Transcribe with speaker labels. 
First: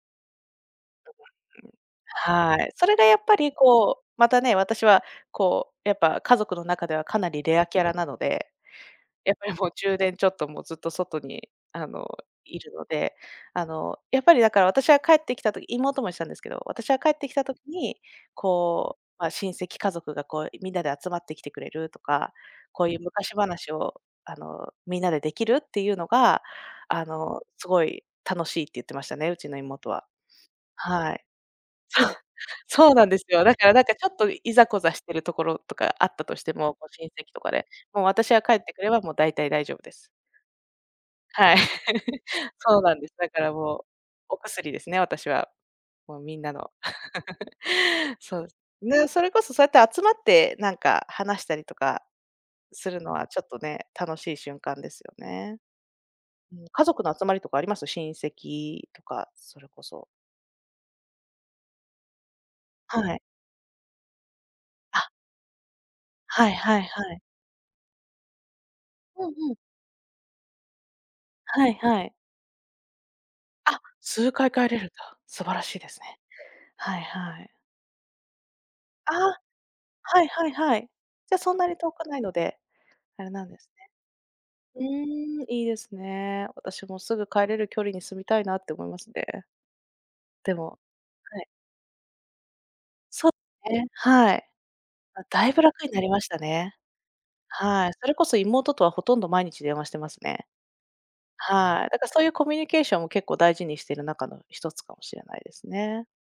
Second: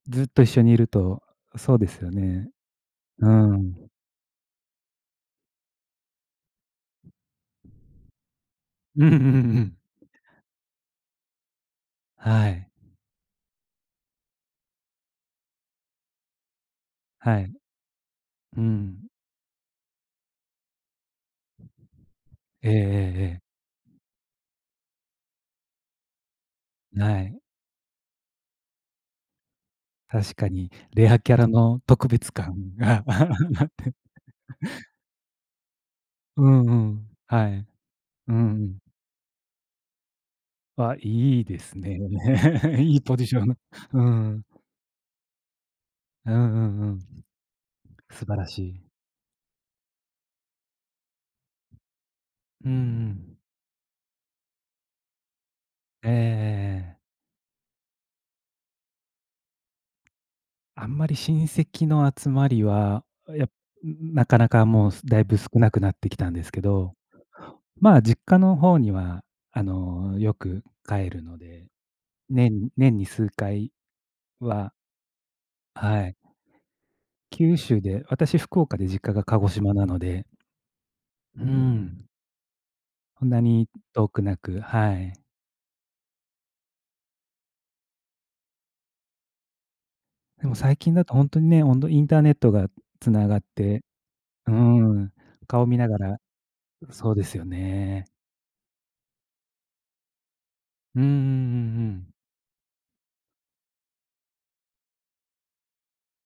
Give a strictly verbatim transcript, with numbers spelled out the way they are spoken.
Speaker 1: ずっと一緒にいると、そうですよね。
Speaker 2: はい。それでやっ
Speaker 1: う
Speaker 2: ぱり、
Speaker 1: ーん。
Speaker 2: こう、またね、私は、こう、やっぱ、家族の中ではかなりレアキャラなので。
Speaker 1: うんうんう
Speaker 2: やっぱりもう
Speaker 1: ん。
Speaker 2: じゅうねんちょっともうずっと外に、あの、
Speaker 1: は
Speaker 2: い
Speaker 1: い。
Speaker 2: るので。あの、やっぱり、だから私は帰ってきた時妹も言ってたんですけど、私は帰ってき
Speaker 1: は
Speaker 2: た
Speaker 1: い。
Speaker 2: 時に、
Speaker 1: う
Speaker 2: こう、
Speaker 1: ん。
Speaker 2: まあ、親戚家族がこうみんなで集まってきてくれるとか、
Speaker 1: ええええ
Speaker 2: こういう
Speaker 1: え
Speaker 2: 昔
Speaker 1: え。
Speaker 2: 話を、あのみんなでできるっていうのが、あ
Speaker 1: な
Speaker 2: の
Speaker 1: い。
Speaker 2: すごい楽しいって言ってましたね、うちの妹は。
Speaker 1: 確かに、レ
Speaker 2: は
Speaker 1: ア
Speaker 2: い。
Speaker 1: キャラの特 別感
Speaker 2: そう
Speaker 1: が
Speaker 2: なんですよ。だ
Speaker 1: あ
Speaker 2: か
Speaker 1: っ
Speaker 2: ら、なん
Speaker 1: て。
Speaker 2: か、ちょっといざこざしているところとかあったとし
Speaker 1: う
Speaker 2: て
Speaker 1: んう
Speaker 2: も、こう、親
Speaker 1: ん。
Speaker 2: 戚と
Speaker 1: は
Speaker 2: か
Speaker 1: い。
Speaker 2: で。もう私
Speaker 1: うんう
Speaker 2: が帰ってく
Speaker 1: ん。
Speaker 2: れば、もう大体大丈夫です。
Speaker 1: わ、良い
Speaker 2: はい。
Speaker 1: ですね。
Speaker 2: そう
Speaker 1: 良
Speaker 2: なん
Speaker 1: い
Speaker 2: です。
Speaker 1: ポジ
Speaker 2: だ
Speaker 1: シ
Speaker 2: か
Speaker 1: ョ
Speaker 2: ら、
Speaker 1: ン。
Speaker 2: もう、
Speaker 1: うー
Speaker 2: お
Speaker 1: ん。
Speaker 2: 薬ですね、私は。もう、
Speaker 1: うん
Speaker 2: みんなの。
Speaker 1: うんうん。素晴
Speaker 2: そ
Speaker 1: ら
Speaker 2: う、
Speaker 1: しい。
Speaker 2: ね、それこそ、そうやって集まってなんか話したりとか
Speaker 1: うんう
Speaker 2: するのは、
Speaker 1: ん。
Speaker 2: ちょっとね、楽しい瞬間ですよね。
Speaker 1: ええ、え
Speaker 2: うん。家
Speaker 1: ええ。
Speaker 2: 族の集まりとかあります？親戚とか、それこそ。
Speaker 1: あんまり親戚の集まり
Speaker 2: は
Speaker 1: は、
Speaker 2: い。
Speaker 1: や、中々もうす
Speaker 2: あ。
Speaker 1: だいぶ少なくなってきたんで
Speaker 2: は
Speaker 1: す
Speaker 2: い
Speaker 1: け
Speaker 2: はい
Speaker 1: ど。
Speaker 2: はい。
Speaker 1: まあ、実家の方に
Speaker 2: う
Speaker 1: は、
Speaker 2: んうん。
Speaker 1: あの、よく帰るので、
Speaker 2: はいはい。
Speaker 1: 年年に数回
Speaker 2: あ、数回帰
Speaker 1: は。
Speaker 2: れるんだ。素晴らしいです
Speaker 1: はい。
Speaker 2: ね。はいはい。
Speaker 1: 九州で、私福岡で、実
Speaker 2: あ
Speaker 1: 家が
Speaker 2: あ、
Speaker 1: 鹿児島なの
Speaker 2: はい
Speaker 1: で。
Speaker 2: はいはい。じゃ
Speaker 1: うー
Speaker 2: そんなに遠く
Speaker 1: ん。
Speaker 2: ないので、あ
Speaker 1: そん
Speaker 2: れ
Speaker 1: な
Speaker 2: なんですね。
Speaker 1: に遠くなく、
Speaker 2: うー
Speaker 1: はい。
Speaker 2: ん。いいですね。私もすぐ帰れる距離に住みたいなって思いますね。
Speaker 1: で
Speaker 2: で
Speaker 1: も最
Speaker 2: も
Speaker 1: 近だとほん
Speaker 2: は
Speaker 1: と
Speaker 2: い。
Speaker 1: にね、ほんとンターネットが繋
Speaker 2: そ
Speaker 1: がっ
Speaker 2: う
Speaker 1: て。
Speaker 2: ね、はい。
Speaker 1: うーん、
Speaker 2: ま、だいぶ
Speaker 1: 顔見
Speaker 2: 楽
Speaker 1: な
Speaker 2: に
Speaker 1: が
Speaker 2: なり
Speaker 1: ら
Speaker 2: ましたね。
Speaker 1: そうですよ
Speaker 2: はい、
Speaker 1: ね。
Speaker 2: それこそ妹とは、ほとんど毎日電話してますね。
Speaker 1: うんうんうんう
Speaker 2: はい、だから
Speaker 1: ん。
Speaker 2: そういうコミュニケーションを結構大事にしている中のひとつかもしれないですね。